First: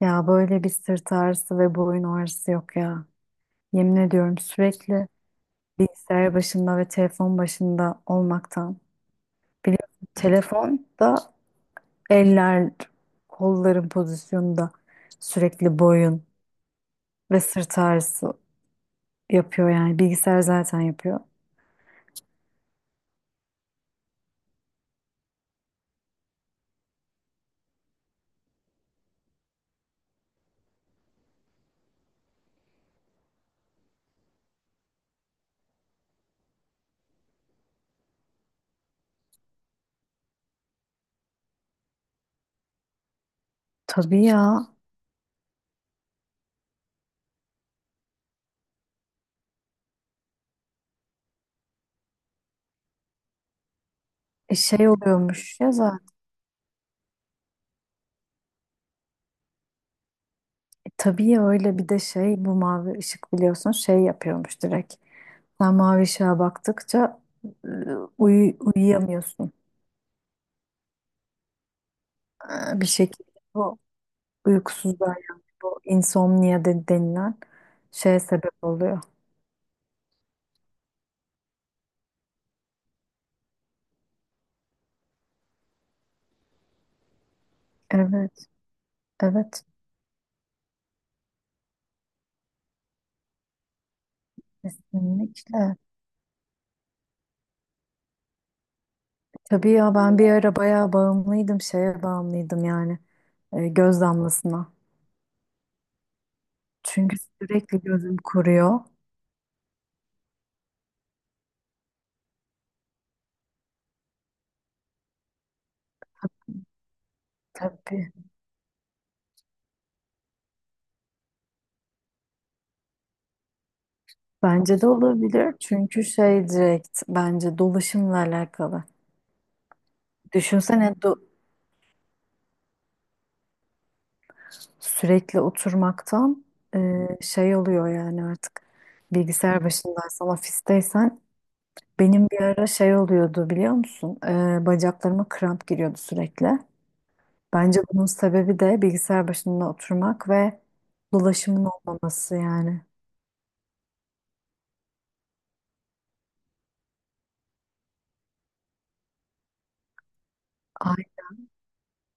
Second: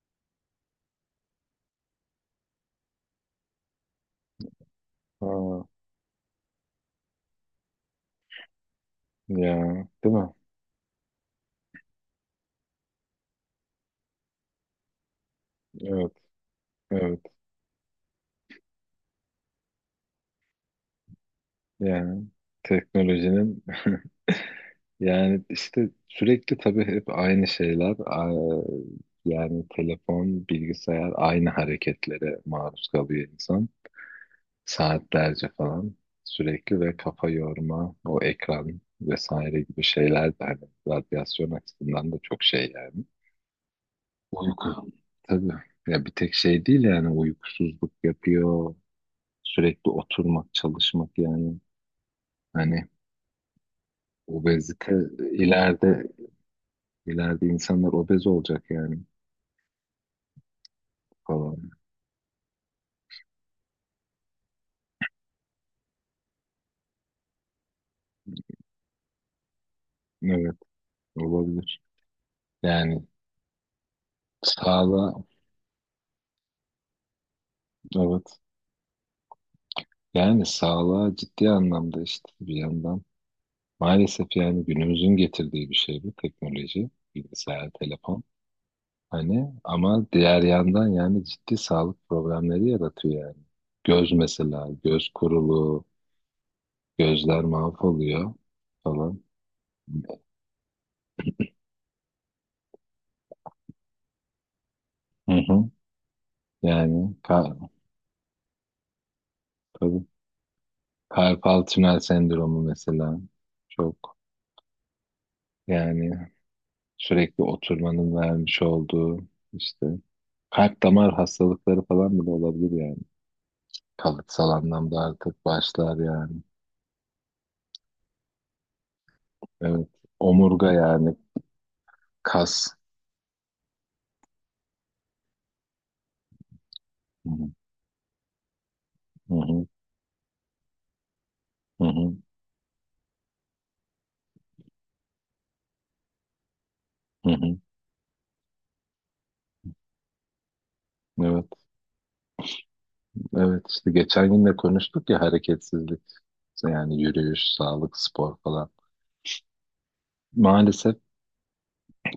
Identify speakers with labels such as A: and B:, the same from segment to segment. A: Ya böyle bir sırt ağrısı ve boyun ağrısı yok ya. Yemin ediyorum, sürekli
B: Ha,
A: bilgisayar başında ve telefon başında olmaktan.
B: ya
A: Biliyorsun,
B: değil mi?
A: telefon da eller, kolların pozisyonunda sürekli
B: Evet,
A: boyun
B: evet.
A: ve sırt ağrısı yapıyor yani. Bilgisayar zaten yapıyor.
B: Yani teknolojinin yani işte sürekli tabii hep aynı şeyler. Yani telefon, bilgisayar aynı hareketlere maruz kalıyor insan. Saatlerce falan sürekli ve kafa yorma, o ekran vesaire gibi şeyler de hani radyasyon açısından da çok şey yani.
A: Tabii ya.
B: Uyku. Tabii. Ya bir tek şey değil yani uykusuzluk yapıyor. Sürekli oturmak, çalışmak yani. Hani
A: E şey
B: obezite
A: oluyormuş ya
B: ileride
A: zaten.
B: ileride insanlar obez olacak yani
A: E tabii ya,
B: falan.
A: öyle bir de şey, bu mavi ışık, biliyorsun, şey yapıyormuş direkt. Sen mavi ışığa baktıkça e, uyuyamıyorsun.
B: Evet olabilir.
A: Bir
B: Yani
A: şekilde o uykusuzluğa,
B: sağlığa
A: yani bu insomnia denilen şeye
B: evet
A: sebep oluyor.
B: yani sağlığa ciddi anlamda işte bir yandan maalesef yani günümüzün getirdiği bir şey bu teknoloji, bilgisayar, telefon.
A: Evet,
B: Hani
A: evet,
B: ama diğer yandan yani ciddi sağlık problemleri yaratıyor yani. Göz mesela, göz
A: kesinlikle.
B: kuruluğu, gözler mahvoluyor falan.
A: Tabii ya, ben bir ara bayağı bağımlıydım, şeye bağımlıydım yani, göz damlasına.
B: Hı hı. Yani
A: Çünkü
B: ka-
A: sürekli gözüm kuruyor.
B: tabii. Karpal tünel sendromu mesela çok yani sürekli
A: Tabii.
B: oturmanın vermiş olduğu işte kalp damar hastalıkları falan bile olabilir yani. Kalıtsal
A: Bence de
B: anlamda artık
A: olabilir.
B: başlar
A: Çünkü
B: yani.
A: şey, direkt bence dolaşımla alakalı.
B: Evet. Omurga
A: Düşünsene,
B: yani kas.
A: sürekli oturmaktan
B: Hı hı,
A: şey oluyor yani, artık
B: hı
A: bilgisayar
B: hı,
A: başındaysan, ofisteysen.
B: hı hı,
A: Benim bir ara şey oluyordu, biliyor musun? Bacaklarıma kramp giriyordu sürekli.
B: hı
A: Bence bunun sebebi de bilgisayar başında oturmak ve
B: Evet.
A: dolaşımın olmaması yani.
B: Evet işte geçen gün de konuştuk ya hareketsizlik. İşte yani yürüyüş, sağlık, spor falan. Maalesef
A: Ay,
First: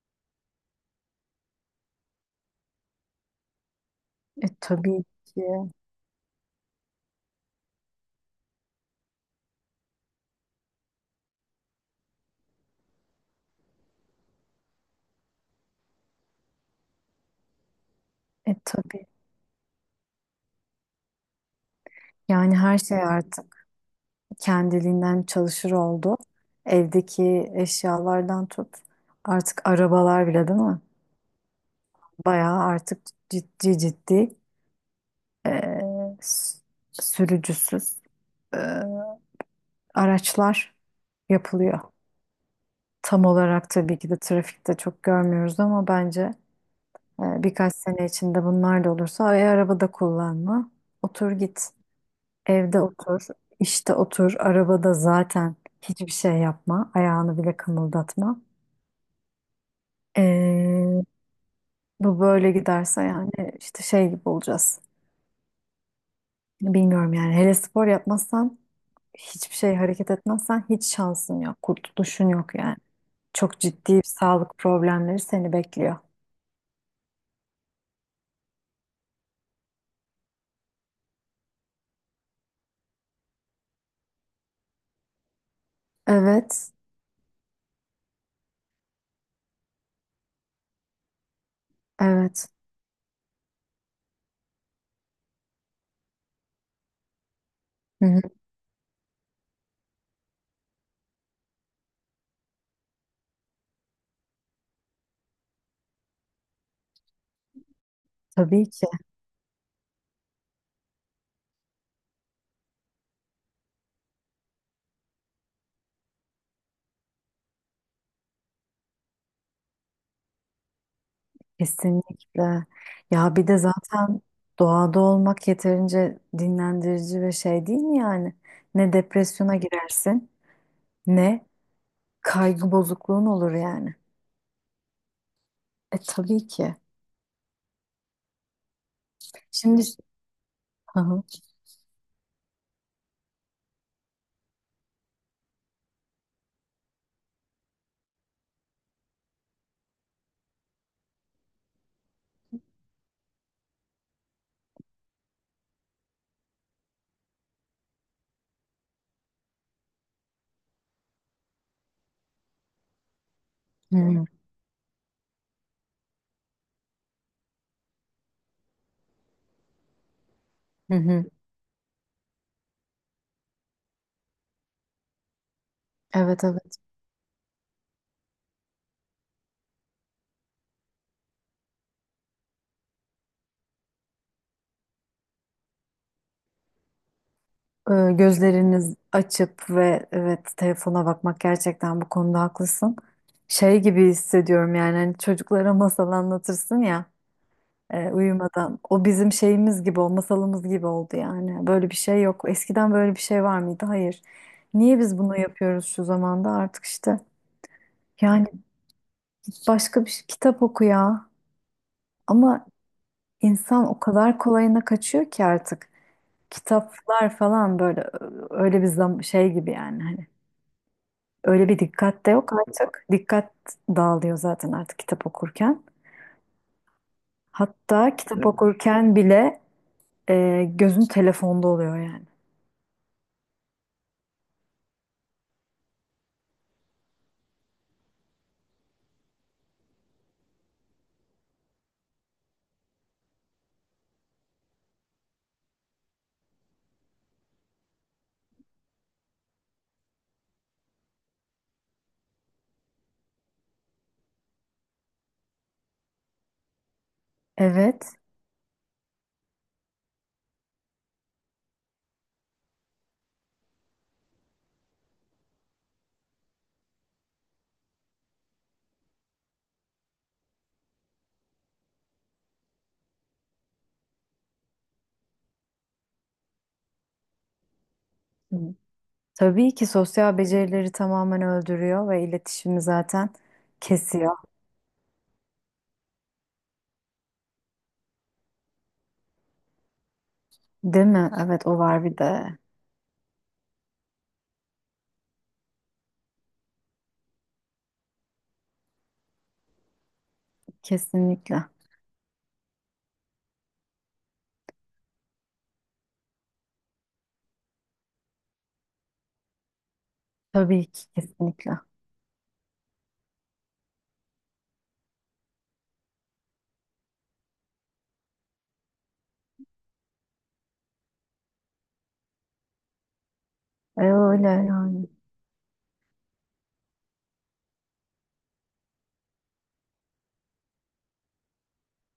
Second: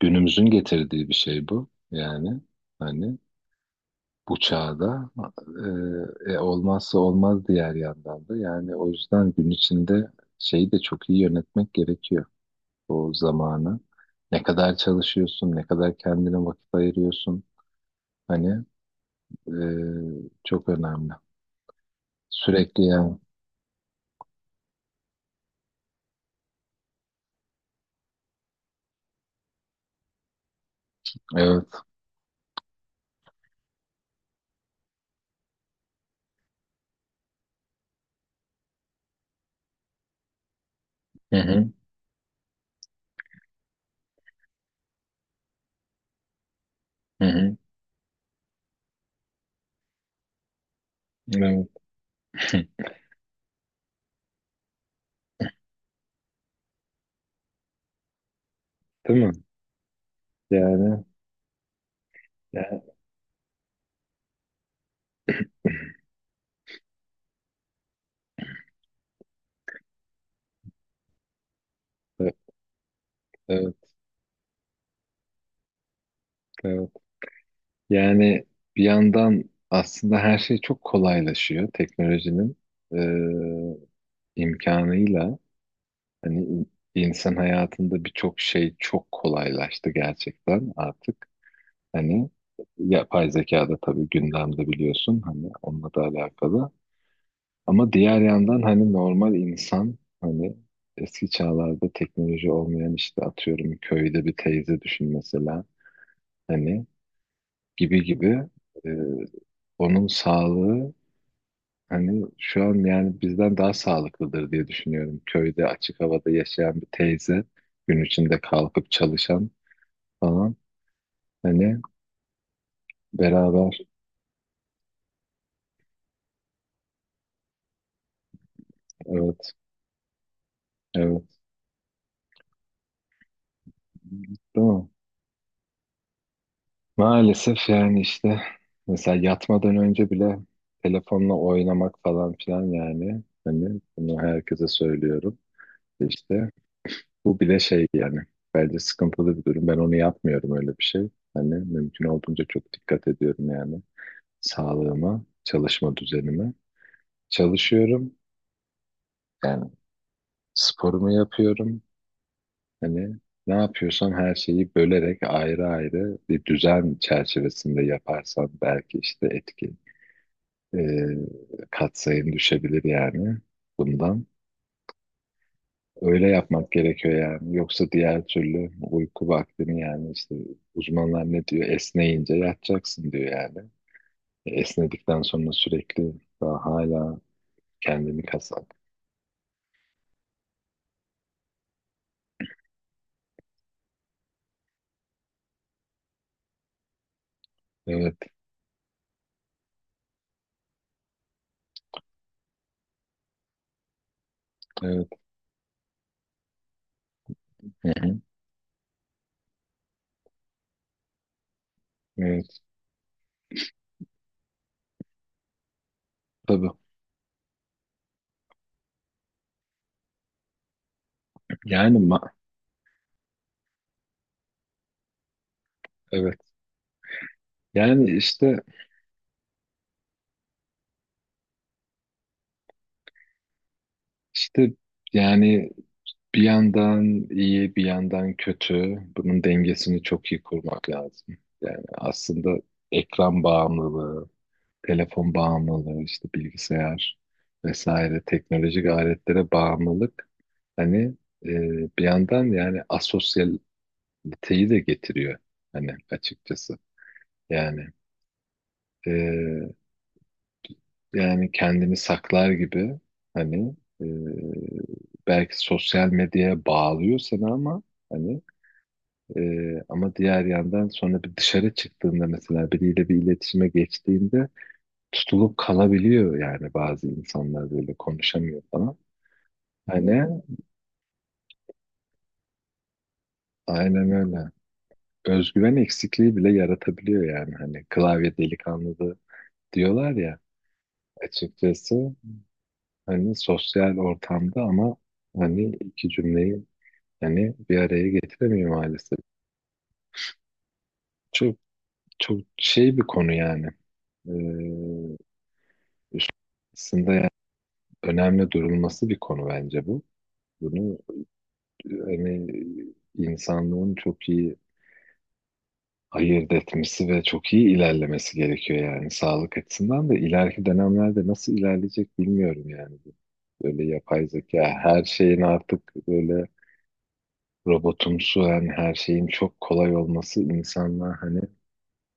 B: günümüzün getirdiği bir şey bu. Yani hani bu
A: tabii
B: çağda.
A: ki.
B: Olmazsa olmaz diğer yandan da. Yani o yüzden gün içinde şeyi de çok iyi yönetmek gerekiyor. O zamanı. Ne kadar çalışıyorsun, ne kadar kendine vakit ayırıyorsun. Hani
A: E tabii.
B: e, çok önemli.
A: Yani her
B: Sürekli
A: şey
B: yani.
A: artık kendiliğinden çalışır oldu. Evdeki eşyalardan tut. Artık arabalar bile, değil mi?
B: Evet.
A: Bayağı artık, ciddi ciddi, e, s- sürücüsüz e, araçlar
B: Hı hı.
A: yapılıyor. Tam olarak tabii ki de trafikte çok görmüyoruz ama bence
B: Hı hı.
A: birkaç sene içinde bunlar da olursa, ay, arabada kullanma. Otur
B: Evet.
A: git. Evde otur. İşte otur. Arabada zaten hiçbir şey yapma. Ayağını bile kımıldatma.
B: Değil mi?
A: E,
B: Yani,
A: bu böyle
B: yani
A: giderse yani, işte şey gibi olacağız. Bilmiyorum yani, hele spor yapmazsan, hiçbir şey hareket etmezsen hiç şansın yok. Kurtuluşun
B: evet,
A: yok yani. Çok
B: evet,
A: ciddi sağlık problemleri seni bekliyor.
B: evet. Yani bir yandan aslında her şey çok kolaylaşıyor teknolojinin e, imkanıyla. Hani
A: Evet.
B: insan hayatında birçok şey çok kolaylaştı gerçekten artık. Hani
A: Evet.
B: yapay zeka da tabii gündemde biliyorsun hani onunla da alakalı. Ama
A: Hı
B: diğer
A: hı.
B: yandan hani normal insan hani eski çağlarda teknoloji olmayan işte atıyorum köyde bir teyze düşün mesela hani gibi gibi
A: Tabii ki,
B: e, onun sağlığı hani şu an yani bizden daha sağlıklıdır diye düşünüyorum. Köyde açık havada yaşayan bir teyze, gün içinde kalkıp çalışan falan. Hani
A: kesinlikle. Ya bir de
B: beraber
A: zaten doğada olmak yeterince dinlendirici ve şey, değil mi yani? Ne
B: evet
A: depresyona girersin,
B: evet
A: ne kaygı bozukluğun olur yani.
B: değil mi?
A: E tabii ki.
B: Maalesef yani işte mesela yatmadan
A: Şimdi.
B: önce bile
A: Hı hı.
B: telefonla oynamak falan filan yani hani bunu herkese söylüyorum. İşte bu bile şey yani bence sıkıntılı bir durum. Ben onu yapmıyorum öyle bir şey. Hani mümkün olduğunca çok dikkat ediyorum yani sağlığıma, çalışma düzenime. Çalışıyorum yani sporumu yapıyorum. Hani ne
A: Hı
B: yapıyorsam
A: hı.
B: her şeyi bölerek ayrı ayrı bir düzen çerçevesinde yaparsam belki işte etki e,
A: Hı hı.
B: katsayım düşebilir yani bundan. Öyle
A: Evet,
B: yapmak
A: evet.
B: gerekiyor yani. Yoksa diğer türlü uyku vaktini yani işte uzmanlar ne diyor? Esneyince yatacaksın diyor yani. Esnedikten sonra sürekli daha hala kendini kasar.
A: Gözleriniz açıp ve, evet, telefona bakmak, gerçekten bu konuda haklısın. Şey gibi hissediyorum yani, hani çocuklara masal anlatırsın ya.
B: Evet,
A: Uyumadan. O bizim şeyimiz gibi, o masalımız gibi oldu yani. Böyle bir şey yok. Eskiden böyle bir şey var mıydı? Hayır. Niye
B: evet.
A: biz bunu yapıyoruz şu zamanda? Artık işte,
B: Hı hı.
A: yani kitap oku ya.
B: Evet.
A: Ama insan o kadar kolayına kaçıyor ki artık.
B: Tabii.
A: Kitaplar falan böyle, öyle bir zam şey gibi yani, hani. Öyle bir
B: Yani
A: dikkat de
B: ma-
A: yok artık. Dikkat dağılıyor zaten artık kitap okurken.
B: evet. Yani
A: Hatta kitap, evet,
B: işte
A: okurken bile gözün telefonda oluyor yani.
B: işte yani bir yandan iyi bir yandan kötü. Bunun dengesini çok iyi kurmak lazım. Yani aslında ekran bağımlılığı, telefon bağımlılığı, işte bilgisayar vesaire teknolojik aletlere bağımlılık hani e, bir yandan yani asosyaliteyi de getiriyor hani açıkçası. Yani
A: Evet.
B: e, yani kendini saklar gibi hani belki sosyal medyaya bağlıyor seni ama hani e, ama diğer yandan sonra bir dışarı çıktığında mesela biriyle bir iletişime geçtiğinde tutulup kalabiliyor yani bazı insanlar böyle konuşamıyor
A: Hı.
B: falan.
A: Tabii ki
B: Hani
A: sosyal becerileri tamamen öldürüyor ve iletişimi zaten
B: aynen
A: kesiyor.
B: öyle. Özgüven eksikliği bile yaratabiliyor yani hani klavye delikanlısı diyorlar ya
A: Değil mi? Evet, o var
B: açıkçası
A: bir de.
B: hani sosyal ortamda ama hani iki cümleyi yani bir araya getiremiyor maalesef. Çok
A: Kesinlikle.
B: çok şey bir konu yani. Ee, Aslında yani önemli durulması bir konu bence bu.
A: Tabii
B: Bunu
A: ki kesinlikle.
B: hani insanlığın çok iyi ayırt etmesi ve çok iyi ilerlemesi gerekiyor yani sağlık açısından da ileriki dönemlerde nasıl ilerleyecek bilmiyorum yani bu. Böyle
A: E,
B: yapay
A: öyle
B: zeka her
A: yani.
B: şeyin artık böyle robotumsu yani her şeyin çok kolay olması insanlığa hani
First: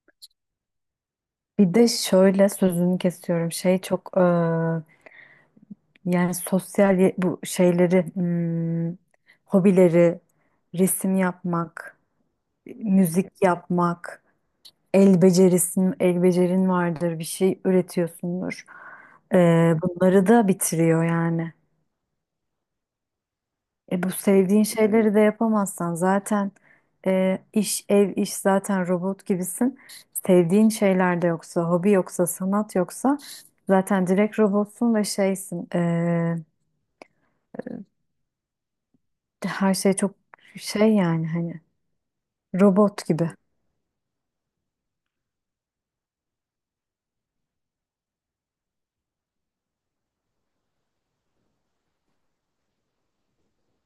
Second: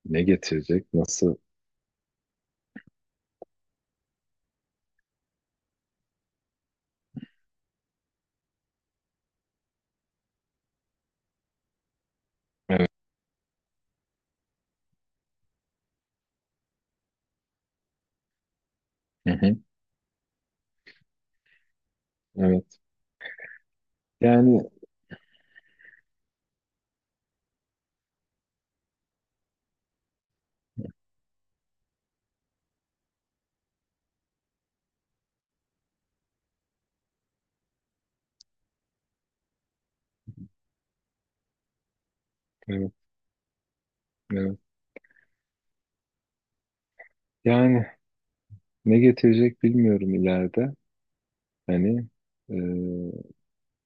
B: ne getirecek nasıl
A: Bir de şöyle, sözünü kesiyorum. Şey çok yani sosyal, bu şeyleri, hobileri, resim yapmak,
B: evet.
A: müzik yapmak, el becerin vardır, bir şey üretiyorsundur.
B: Hı
A: E,
B: hı.
A: bunları da bitiriyor yani.
B: Evet.
A: E, bu
B: Yani
A: sevdiğin şeyleri de yapamazsan, zaten iş, ev, iş, zaten robot gibisin. Sevdiğin şeyler de yoksa, hobi yoksa, sanat yoksa zaten direkt robotsun ve şeysin. Her şey çok şey yani, hani
B: evet,
A: robot gibi.
B: evet. Yani ne getirecek bilmiyorum ileride. Hani e,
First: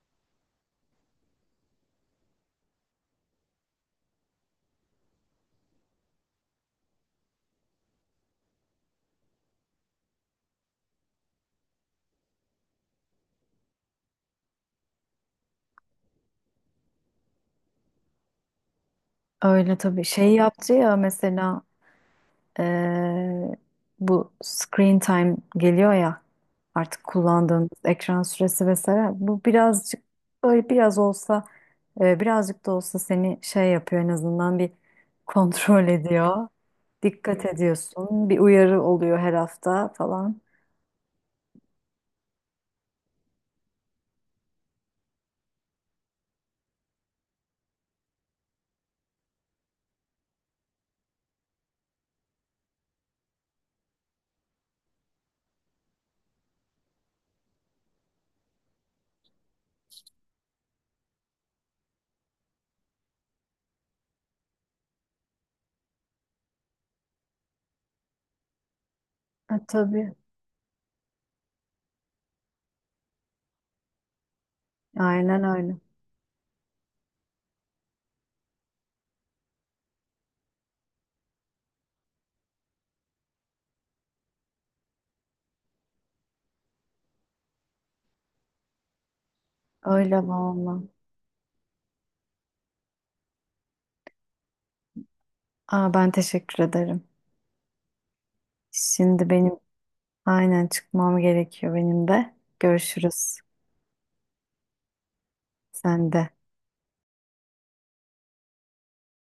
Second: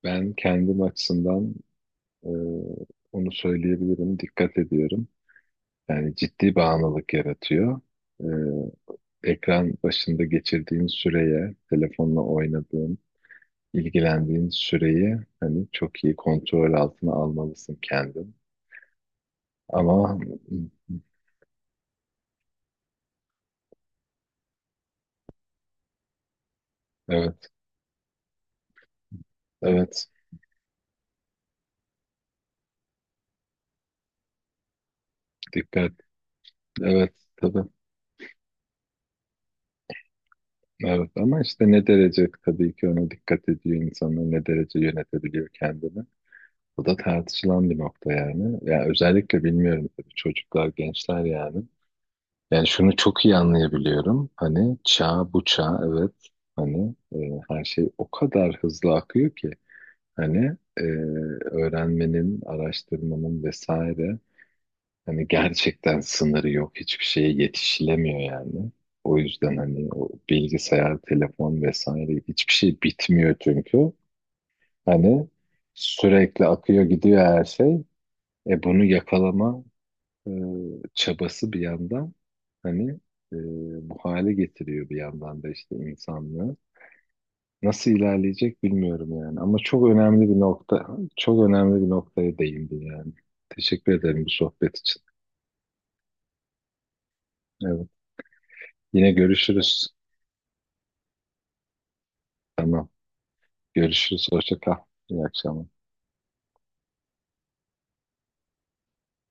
B: ben kendim açısından e, onu söyleyebilirim. Dikkat ediyorum. Yani ciddi bağımlılık yaratıyor. E, Ekran başında geçirdiğin süreye, telefonla oynadığın, ilgilendiğin süreyi hani çok iyi kontrol altına almalısın kendin.
A: Öyle
B: Ama
A: tabii. Şey yaptı ya mesela. Ee, bu screen time geliyor ya, artık
B: evet,
A: kullandığımız ekran süresi vesaire, bu birazcık,
B: evet,
A: böyle biraz olsa, birazcık da olsa seni şey yapıyor, en azından bir kontrol
B: dikkat,
A: ediyor.
B: evet,
A: Dikkat
B: tabii.
A: ediyorsun. Bir uyarı oluyor her hafta falan.
B: Evet ama işte ne derece tabii ki ona dikkat ediyor insanlar, ne derece yönetebiliyor kendini. Bu da tartışılan bir nokta yani. Ya özellikle bilmiyorum tabii çocuklar, gençler yani. Yani şunu çok iyi anlayabiliyorum. Hani çağ bu çağ evet hani her şey o kadar hızlı akıyor ki hani öğrenmenin, araştırmanın vesaire hani gerçekten sınırı yok. Hiçbir şeye yetişilemiyor yani. O yüzden
A: Ha,
B: hani o
A: tabii.
B: bilgisayar, telefon vesaire hiçbir şey bitmiyor çünkü. Hani
A: Aynen öyle.
B: sürekli akıyor gidiyor her şey. E bunu yakalama e, çabası bir yandan hani e, bu hale getiriyor bir yandan da işte insanlığı. Nasıl ilerleyecek bilmiyorum yani. Ama çok
A: Öyle
B: önemli bir
A: valla.
B: nokta, çok önemli bir noktaya değindin yani. Teşekkür ederim bu sohbet için.
A: Aa, ben teşekkür ederim.
B: Evet. Yine
A: Şimdi benim,
B: görüşürüz.
A: aynen, çıkmam gerekiyor benim de.
B: Tamam.
A: Görüşürüz.
B: Görüşürüz. Hoşça kal. İyi akşamlar.
A: Sen de.